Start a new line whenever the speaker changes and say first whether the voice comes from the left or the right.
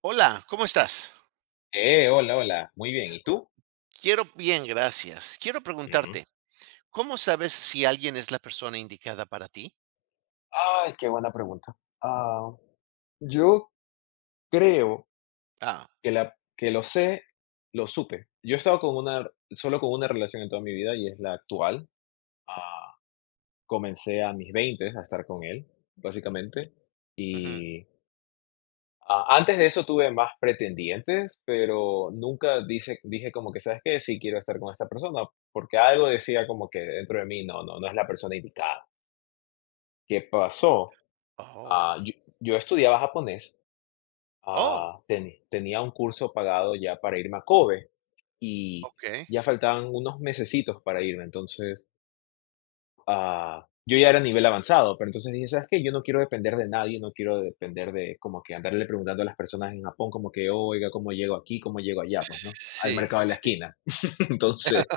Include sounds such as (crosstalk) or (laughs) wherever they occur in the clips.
right: Hola, ¿cómo estás?
left: Hola, hola. Muy bien. ¿Y tú?
right: Quiero bien, gracias. Quiero
left: Ujú.
right: preguntarte, ¿cómo sabes si alguien es la persona indicada para ti?
left: Ay, qué buena pregunta. Ah, yo creo
right: Ah,
left: que lo sé, lo supe. Yo he estado con una solo con una relación en toda mi vida y es la actual. Ah, Comencé a mis 20 a estar con él, básicamente.
right: ujú.
left: Y, antes de eso tuve más pretendientes, pero nunca dice dije como que, ¿sabes qué? Sí quiero estar con esta persona, porque algo decía como que dentro de mí, no, no, no es la persona indicada. ¿Qué pasó?
right: Oh,
left: Ah, yo, yo estudiaba japonés.
right: oh,
left: Tenía un curso pagado ya para irme a Kobe y
right: okey.
left: ya faltaban unos mesecitos para irme. Entonces, yo ya era nivel avanzado, pero entonces dije: "¿Sabes qué? Yo no quiero depender de nadie, no quiero depender de como que andarle preguntando a las personas en Japón como que, oiga, ¿cómo llego aquí? ¿Cómo llego allá? Pues, ¿no? Al
right: Sí,
left: mercado de la
right: sí.
left: esquina". (laughs) Entonces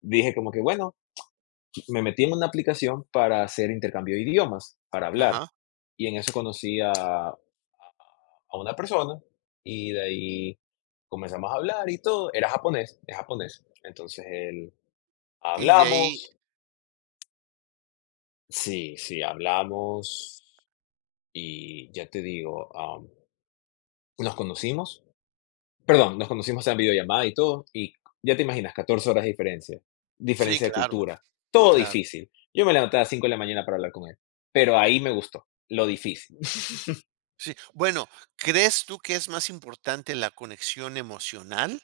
left: dije como que, bueno, me metí en una aplicación para hacer intercambio de idiomas, para hablar.
right: Ajá.
left: Y en eso conocí a una persona, y de ahí comenzamos a hablar y todo. Era japonés, es japonés. Entonces él
right: Y de ahí,
left: hablamos, sí, sí, hablamos, y ya te digo, nos conocimos, perdón, nos conocimos en videollamada y todo, y ya te imaginas, 14 horas de diferencia,
right: sí,
left: diferencia de
right: claro,
left: cultura, todo
right: claro.
left: difícil. Yo me levanté a las 5 de la mañana para hablar con él, pero ahí me gustó, lo difícil.
right: Sí. Bueno, ¿crees tú que es más importante la conexión emocional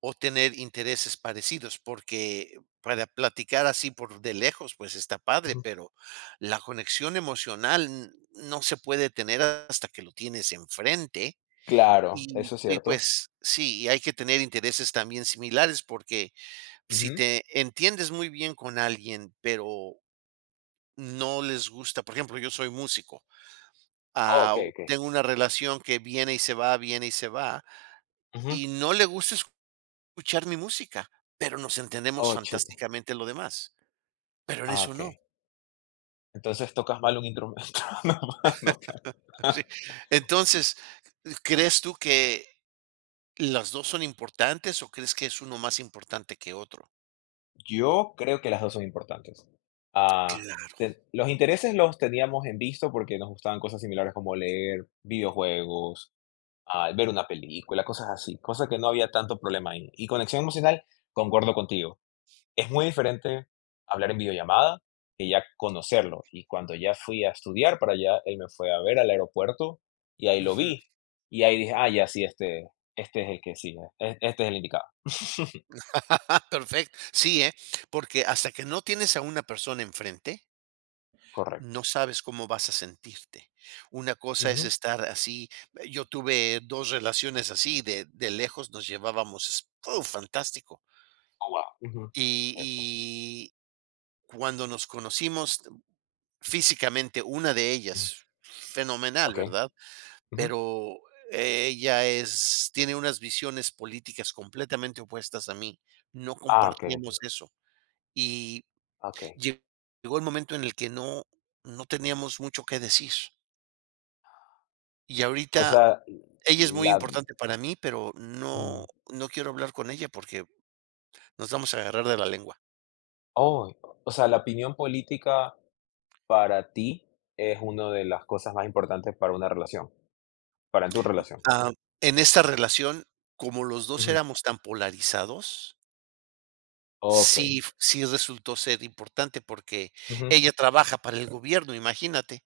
right: o tener intereses parecidos, porque para platicar así por de lejos, pues está
left: (laughs)
right: padre,
left: Ujú.
right: pero la conexión emocional no se puede tener hasta que lo tienes enfrente.
left: Claro, eso es
right: Y
left: cierto.
right: pues sí, y hay que tener intereses también similares porque si
left: Ujú.
right: te entiendes muy bien con alguien, pero no les gusta, por ejemplo, yo soy músico.
left: Oh, ok, ok.
right: Tengo una relación que viene y se va, viene y se va,
left: Ujú.
right: y no le gusta escuchar mi música, pero nos entendemos
left: Oh, chuta.
right: fantásticamente lo demás, pero en
left: Ah,
right: eso
left: ok.
right: no.
left: Entonces, ¿tocas mal un instrumento? (laughs) No, pa, no,
right: (laughs) Sí.
left: pa.
right: Entonces, ¿crees tú que las 2 son importantes o crees que es uno más importante que otro?
left: (laughs) Yo creo que las 2 son importantes. Ah,
right: Claro.
left: te Los intereses los teníamos en visto porque nos gustaban cosas similares como leer, videojuegos, ver una película, cosas así, cosas que no había tanto problema ahí. Y conexión emocional, concuerdo contigo. Es muy diferente hablar en videollamada que ya conocerlo. Y cuando ya fui a estudiar para allá, él me fue a ver al aeropuerto y ahí lo
right: Ujú.
left: vi. Y ahí dije, ah, ya sí, este es el que sí, este es el indicado.
right: (laughs) Perfecto. Sí, ¿eh? Porque hasta que no tienes a una persona enfrente, no
left: Correcto.
right: sabes cómo vas a sentirte. Una cosa es
left: Ujú.
right: estar así. Yo tuve 2 relaciones así, de lejos nos llevábamos, ¡puf!, fantástico.
left: Oh, wow. Ujú. Cierto.
right: Y cuando nos conocimos físicamente, una de
left: Ujú.
right: ellas, fenomenal,
left: Ok.
right: ¿verdad?
left: Ujú.
right: Pero ella es, tiene unas visiones políticas completamente opuestas a mí. No
left: Ah, ok.
right: compartíamos eso. Y
left: Ok.
right: lle- llegó el momento en el que no, no teníamos mucho que decir. Y
left: O
right: ahorita
left: sea,
right: ella es muy
left: la,
right: importante para mí, pero no,
left: mm,
right: no quiero hablar con ella porque nos vamos a agarrar de la lengua.
left: oh, o sea, la opinión política para ti es una de las cosas más importantes para una relación, para tu relación.
right: Ah, en esta relación, como los dos
left: Ujú.
right: éramos tan polarizados,
left: Ok.
right: sí, sí resultó ser importante porque
left: Ujú.
right: ella trabaja para el gobierno, imagínate.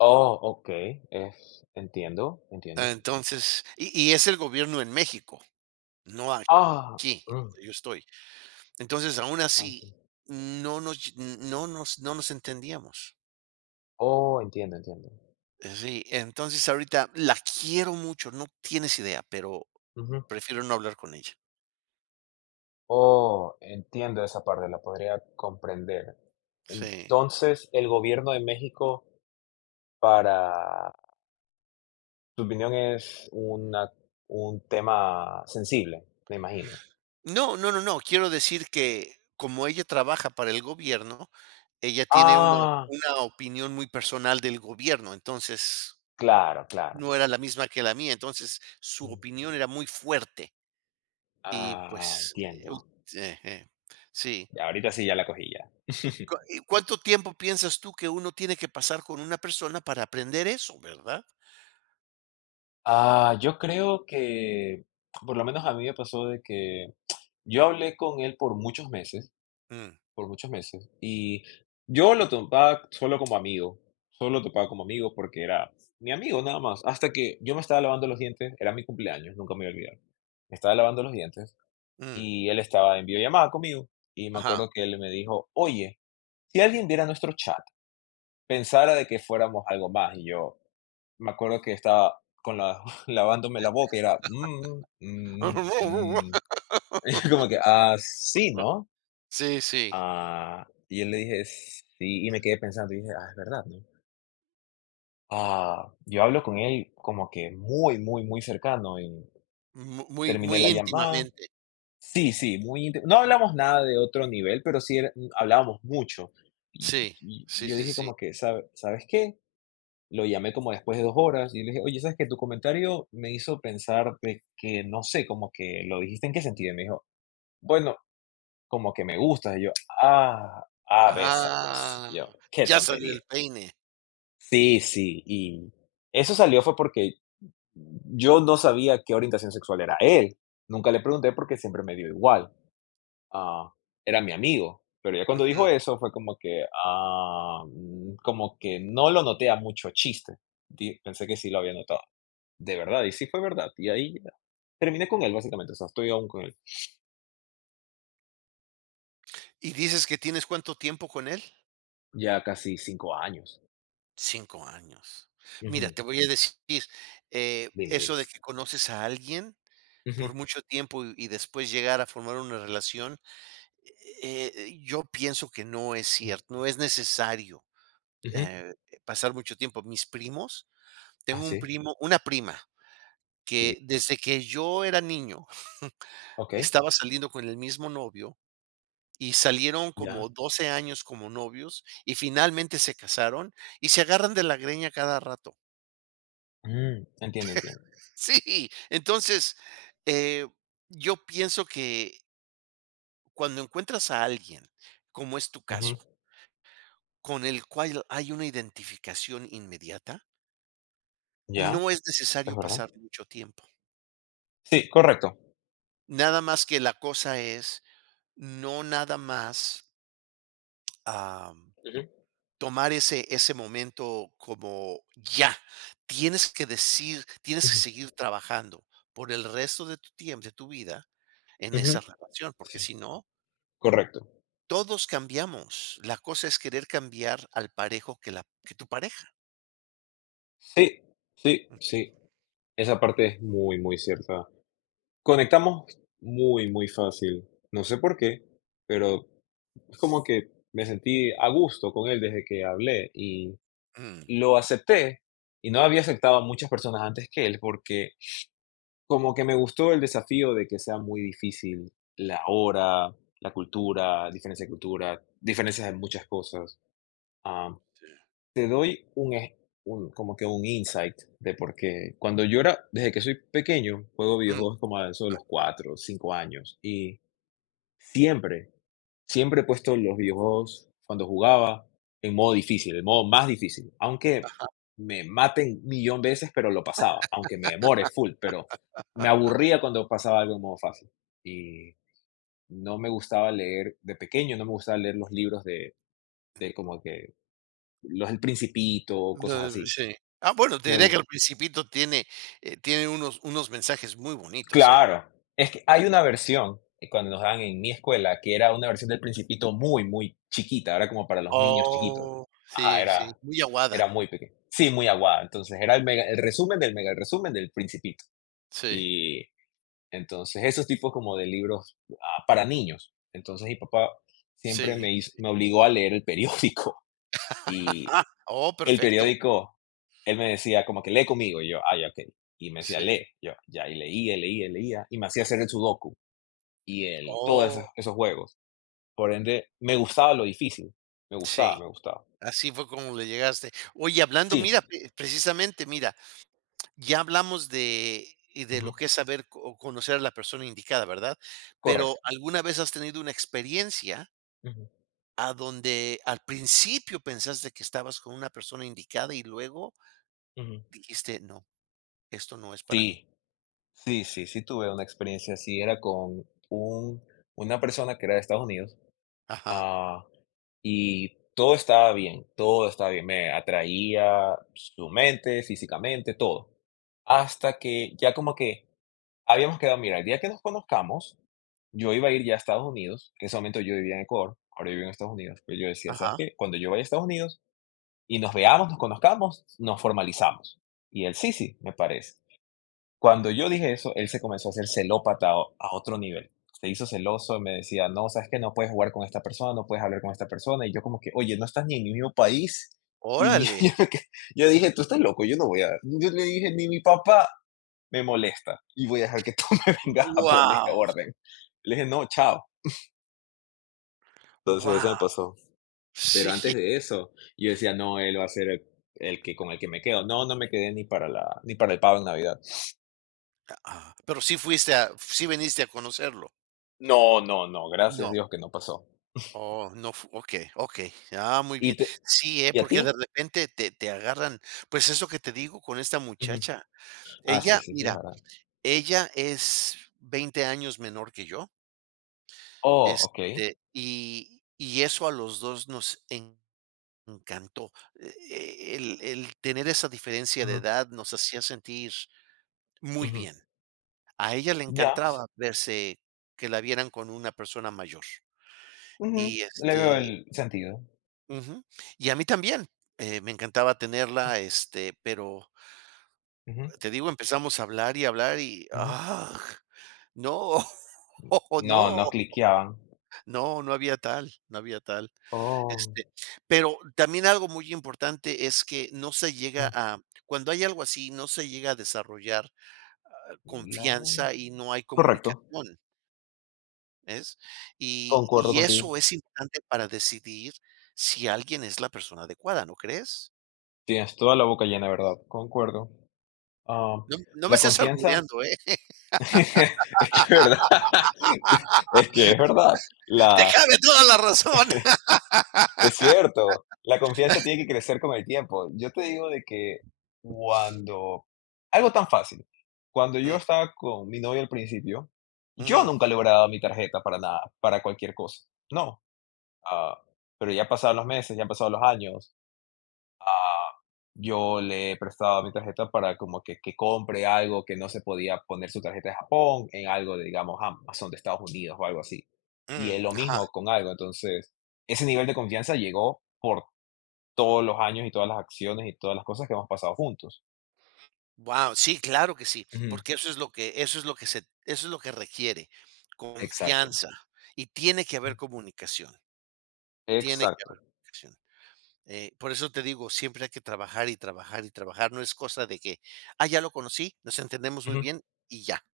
left: Oh, okey, es entiendo, entiendo.
right: Entonces, y es el gobierno en México, no
left: Ah,
right: aquí,
left: mm,
right: donde yo estoy. Entonces, aún así,
left: Entiendo.
right: no nos lle no nos no nos entendíamos.
left: Oh, entiendo, entiendo.
right: Sí, entonces ahorita la quiero mucho, no tienes idea, pero
left: Ujú.
right: prefiero no hablar con ella.
left: Oh, entiendo esa parte, la podría comprender.
right: Sí.
left: Entonces, el gobierno de México, para tu opinión, es una un tema sensible, me imagino.
right: No, no, no, no. Quiero decir que como ella trabaja para el gobierno, ella tiene
left: Ah,
right: una opinión muy personal del gobierno. Entonces,
left: claro, claro.
right: no era la misma que la mía, entonces, su
left: Mm.
right: opinión era muy fuerte y,
left: Ah,
right: pues, eh, ut
left: entiendo.
right: Eje, sí.
left: Ya, ahorita sí ya la cogí ya.
right: ¿Cua
left: (laughs)
right: y cuánto tiempo piensas tú que uno tiene que pasar con una persona para aprender eso, verdad?
left: Yo creo que, por lo menos, a mí me pasó de que yo hablé con él
right: Mm,
left: por muchos meses, y yo lo topaba solo como amigo, solo lo topaba como amigo porque era mi amigo nada más, hasta que yo me estaba lavando los dientes, era mi cumpleaños, nunca me voy a olvidar. Me estaba lavando los dientes
right: mm,
left: y él estaba en videollamada conmigo, y me
right: ajá.
left: acuerdo que él me dijo: "Oye, si alguien viera nuestro chat, pensara de que fuéramos algo más", y yo me acuerdo que estaba (laughs) lavándome la boca, y era: "Mm, mm, mm".
right: (laughs)
left: (laughs) Como que, ah, sí, ¿no?
right: Sí, sí,
left: Ah, y yo le dije: "Sí", y me quedé pensando, y dije: "Ah, es verdad", ¿no? Yo hablo con él como que muy, muy, muy cercano, y
right: mu muy
left: terminé
right: muy
left: la llamada.
right: íntimamente.
left: Sí, sí, muy íntimo. No hablamos nada de otro nivel, pero sí era hablábamos mucho. Y
right: Sí,
left: y
right: sí,
left: yo
right: sí,
left: dije
right: sí.
left: como que: "¿Sabes qué?". Lo llamé como después de 2 horas y le dije: "Oye, ¿sabes qué? Tu comentario me hizo pensar de que, no sé, como que lo dijiste, ¿en qué sentido?". Y me dijo: "Bueno, como que me gustas". Y yo: Ve esa cosa".
right: Ah,
left: Y yo: "Qué
right: ya salió
left: tontería".
right: el peine.
left: Sí, sí, y eso salió fue porque yo no sabía qué orientación sexual era él. Nunca le pregunté porque siempre me dio igual. Ah, Era mi amigo. Pero ya cuando
right: Ujú.
left: dijo eso fue como que, como que no lo noté a mucho chiste. Pensé que sí lo había notado. De verdad, y sí fue verdad. Y ahí ya terminé con él, básicamente. O sea, estoy aún con él.
right: ¿Y dices que tienes cuánto tiempo con él?
left: Ya casi 5 años.
right: 5 años. Mira,
left: Ujú.
right: te voy a decir,
left: Dime, dime.
right: eso de que conoces a alguien
left: Ujú,
right: por mucho tiempo y después llegar a formar una relación, yo pienso que no es cierto, no es necesario,
left: ujú.
right: eh, pasar mucho tiempo. Mis primos,
left: Ah,
right: tengo un
left: sí,
right: primo una prima
left: sí.
right: que desde que yo era niño
left: Ok,
right: estaba saliendo con el mismo novio y salieron
left: ya.
right: como 12 años como novios y finalmente se casaron y se agarran de la greña cada rato.
left: Mm, entiendo, entiendo.
right: (laughs) Sí, entonces, eh, yo pienso que cuando encuentras a alguien, como es tu caso, con el cual hay una identificación inmediata,
left: Ya,
right: no es
left: es
right: necesario
left: verdad.
right: pasar mucho tiempo.
left: Sí, correcto.
right: Nada más que la cosa es no nada más,
left: Ujú.
right: tomar ese momento como ya. Tienes que decir, tienes que
left: Ujú,
right: seguir trabajando por el resto de tu tiempo, de tu vida, en esa
left: ujú.
right: relación, porque
left: Sí,
right: si no,
left: correcto.
right: todos cambiamos. La cosa es querer cambiar al parejo que, la, que tu pareja.
left: Sí, sí, sí. Esa parte es muy, muy cierta. Conectamos muy, muy fácil. No sé por qué, pero es como que me sentí a gusto con él desde que hablé y
right: Mm.
left: lo acepté. Y no había aceptado a muchas personas antes que él porque como que me gustó el desafío de que sea muy difícil la hora, la cultura, diferencia de cultura, diferencias en muchas cosas.
right: Sí.
left: Te doy un, como que, un insight de por qué. Cuando yo era Desde que soy pequeño, juego
right: Mm,
left: videojuegos como a eso de los 4 5 años, y siempre, siempre he puesto los videojuegos, cuando jugaba, en modo difícil, el modo más difícil, aunque me maten un millón de veces, pero lo pasaba, aunque me demore full, pero me aburría cuando pasaba algo en modo fácil. Y no me gustaba leer de pequeño, no me gustaba leer los libros de como que los El Principito, cosas
right: no,
left: así.
right: sí. Ah, bueno, te
left: Me
right: diré que
left: gus
right: el principito tiene, tiene unos, unos mensajes muy bonitos, ¿eh?
left: Claro, es que hay una versión, cuando nos daban en mi escuela, que era una versión del Principito muy, muy chiquita, era como para los niños chiquitos.
right: Oh,
left: Ajá,
right: sí, sí, muy aguada.
left: era muy pequeña. Sí, muy aguada. Entonces, era el resumen del mega el resumen del Principito.
right: Sí,
left: Y entonces, esos tipos como de libros, para niños. Entonces, mi papá siempre
right: sí, sí.
left: me obligó a leer el periódico, (laughs) y
right: Ah, oh,
left: el
right: perfecto.
left: periódico, él me decía como que: "Lee conmigo", y yo: "Ah, ya, okey". Y me decía:
right: Sí.
left: "Lee", yo ya, y leía, leía, leía, y me hacía hacer el sudoku y todos
right: Oh,
left: esos, juegos. Por ende, me gustaba lo difícil. Me gustaba,
right: sí,
left: me gustaba.
right: así fue como le llegaste. Oye, hablando,
left: Sí,
right: mira, precisamente, mira, ya hablamos de, y de lo
left: ujú,
right: que es saber co- o conocer a la persona indicada, ¿verdad? Pero
left: correcto.
right: ¿alguna vez has tenido una experiencia
left: Ujú,
right: a donde al principio pensaste que estabas con una persona indicada y luego
left: ujú.
right: dijiste, no, esto no es para mí?
left: Sí, sí, sí, sí tuve una experiencia así. Era con un, una persona que era de Estados Unidos,
right: Ajá,
left: ah, y todo estaba bien, todo estaba bien. Me atraía su mente, físicamente, todo. Hasta que ya como que habíamos quedado, mira, el día que nos conozcamos, yo iba a ir ya a Estados Unidos, que en ese momento yo vivía en Ecuador, ahora yo vivo en Estados Unidos, pero yo decía:
right: ajá,
left: "¿Sabes qué? Cuando yo vaya a Estados Unidos y nos veamos, nos conozcamos, nos formalizamos". Y él, sí, sí, me parece. Cuando yo dije eso, él se comenzó a hacer celópata a otro nivel. Se hizo celoso, me decía: "No, ¿sabes qué? No puedes jugar con esta persona, no puedes hablar con esta persona". Y yo como que: "Oye, no estás ni en mi mismo país". Y
right: órale.
left: (laughs) yo me quedé- yo dije: "Tú estás loco, yo no voy a...". Yo le dije: "Ni mi papá me molesta, y voy a dejar que tú (laughs) me vengas a poner
right: Wow,
left: orden". Le dije: "No, chao". Entonces,
right: wow,
left: eso me pasó. Pero
right: sí.
left: antes de eso, yo decía: "No, él va a ser el que, con el que me quedo". No, no me quedé ni ni para el pavo en Navidad.
right: Pero sí fuiste a, sí viniste a conocerlo.
left: No, no, no, gracias a
right: No.
left: Dios que no pasó.
right: Oh, no fu okey, okey. Ah, muy bien.
left: ¿Y, te-
right: Sí,
left: ¿Y a
right: porque de
left: ti?
right: repente te agarran, pues, eso que te digo con esta
left: Ujú.
right: muchacha.
left: Ah, sí,
right: Ella,
left: sí, sí, es
right: mira,
left: verdad.
right: ella es 20 años menor que yo,
left: Oh, ok.
right: este, y eso a los 2 nos encantó. El tener esa diferencia de
left: Ujú,
right: edad nos hacía sentir muy
left: ujú.
right: bien. A ella le
left: Ya.
right: encantaba verse que la vieran con una persona mayor.
left: Ujú,
right: Y,
left: le veo
right: este.
left: el sentido.
right: Ujú. Y a mí también, me encantaba tenerla, este, pero
left: Ujú,
right: te digo, empezamos a hablar y hablar y,
left: ujú.
right: ¡ah! No, (laughs)
left: No, no
right: no,
left: cliqueaban.
right: no, no había tal, no había tal.
left: Oh.
right: Este, pero también algo muy importante es que no se llega
left: mm,
right: a cuando hay algo así, no se llega a desarrollar
left: la-
right: confianza y no hay
left: Correcto.
right: comunicación, ¿ves? Y
left: Concuerdo
right: y
left: contigo.
right: eso es importante para decidir si alguien es la persona adecuada, ¿no crees?
left: Tienes toda la boca llena, ¿verdad? Concuerdo. Ah,
right: No no me
left: la
right: estés
left: confianza
right: albureando, ¿eh?
left: (laughs) es que, es, ¿verdad? (laughs) Es que es verdad.
right: (laughs) Te
left: La,
right: cabe toda la razón. (laughs)
left: es cierto. La confianza tiene que crecer con el tiempo. Yo te digo de que cuando, algo tan fácil, cuando yo
right: Mm,
left: estaba con mi novia al principio, yo
right: ujú,
left: nunca le hubiera dado mi tarjeta para nada, para cualquier cosa. No. Ah, pero ya pasaron los meses, ya han pasado los años. Yo le he prestado mi tarjeta para como que compre algo que no se podía poner su tarjeta de Japón, en algo de, digamos, Amazon de Estados Unidos o algo así. Y es
right: mm,
left: lo
right: ajá.
left: mismo con algo. Entonces, ese nivel de confianza llegó por todos los años y todas las acciones y todas las cosas que hemos pasado juntos.
right: Wow. Sí, claro que sí,
left: Ujú,
right: porque eso es lo que eso es lo que se eso es lo que requiere,
left: exacto.
right: confianza, y tiene que haber comunicación, tiene que haber
left: Exacto.
right: comunicación. Por eso te digo, siempre hay que trabajar y trabajar y trabajar, no es cosa de que: "Ah, ya lo conocí, nos entendemos muy
left: Ujú,
right: bien y ya".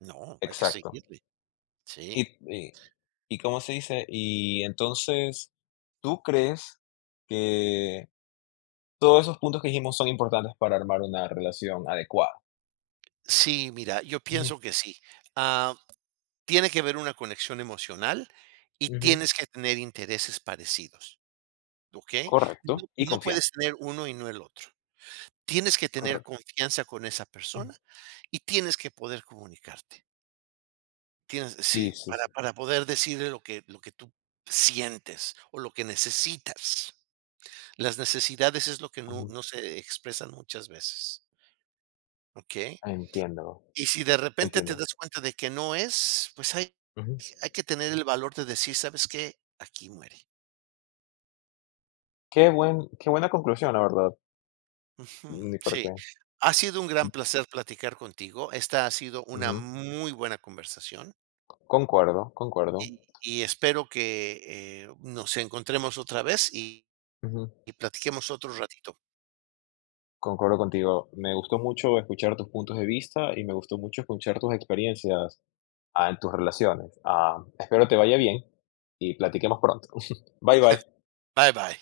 right: No, hay que
left: exacto.
right: seguirle.
left: Y
right: Sí.
left: y y, ¿cómo se dice? Y entonces, ¿tú crees que todos esos puntos que dijimos son importantes para armar una relación adecuada?
right: Sí, mira, yo
left: Ujú,
right: pienso que sí. Ah, tiene que haber una conexión emocional y
left: ujú.
right: tienes que tener intereses parecidos, ¿ok? No
left: Correcto, y
right: no
left: confianza,
right: puedes tener uno y no el otro. Tienes que tener
left: correcto.
right: confianza con esa
left: Mm.
right: persona y tienes que poder comunicarte. Tienes sí,
left: Sí, sí,
right: para
left: sí.
right: para poder decirle lo que tú sientes o lo que necesitas. Las necesidades es lo que no
left: Ujú.
right: no se expresan muchas veces, ¿ok?
left: Entiendo,
right: Y si de repente te
left: entiendo.
right: das cuenta de que no es, pues hay
left: Ujú.
right: hay que tener el valor de decir, ¿sabes qué? Aquí muere.
left: Qué buena conclusión, la verdad,
right: Ujú,
left: ni por
right: sí.
left: qué.
right: Ha sido un gran placer platicar contigo. Esta ha sido una
left: Ujú.
right: muy buena conversación
left: Concuerdo, concuerdo.
right: y espero que, nos encontremos otra vez y
left: Ujú.
right: y platiquemos otro ratito.
left: Concuerdo contigo. Me gustó mucho escuchar tus puntos de vista y me gustó mucho escuchar tus experiencias, en tus relaciones. Espero te vaya bien y platiquemos pronto. (laughs) Bye, bye.
right: Bye, bye.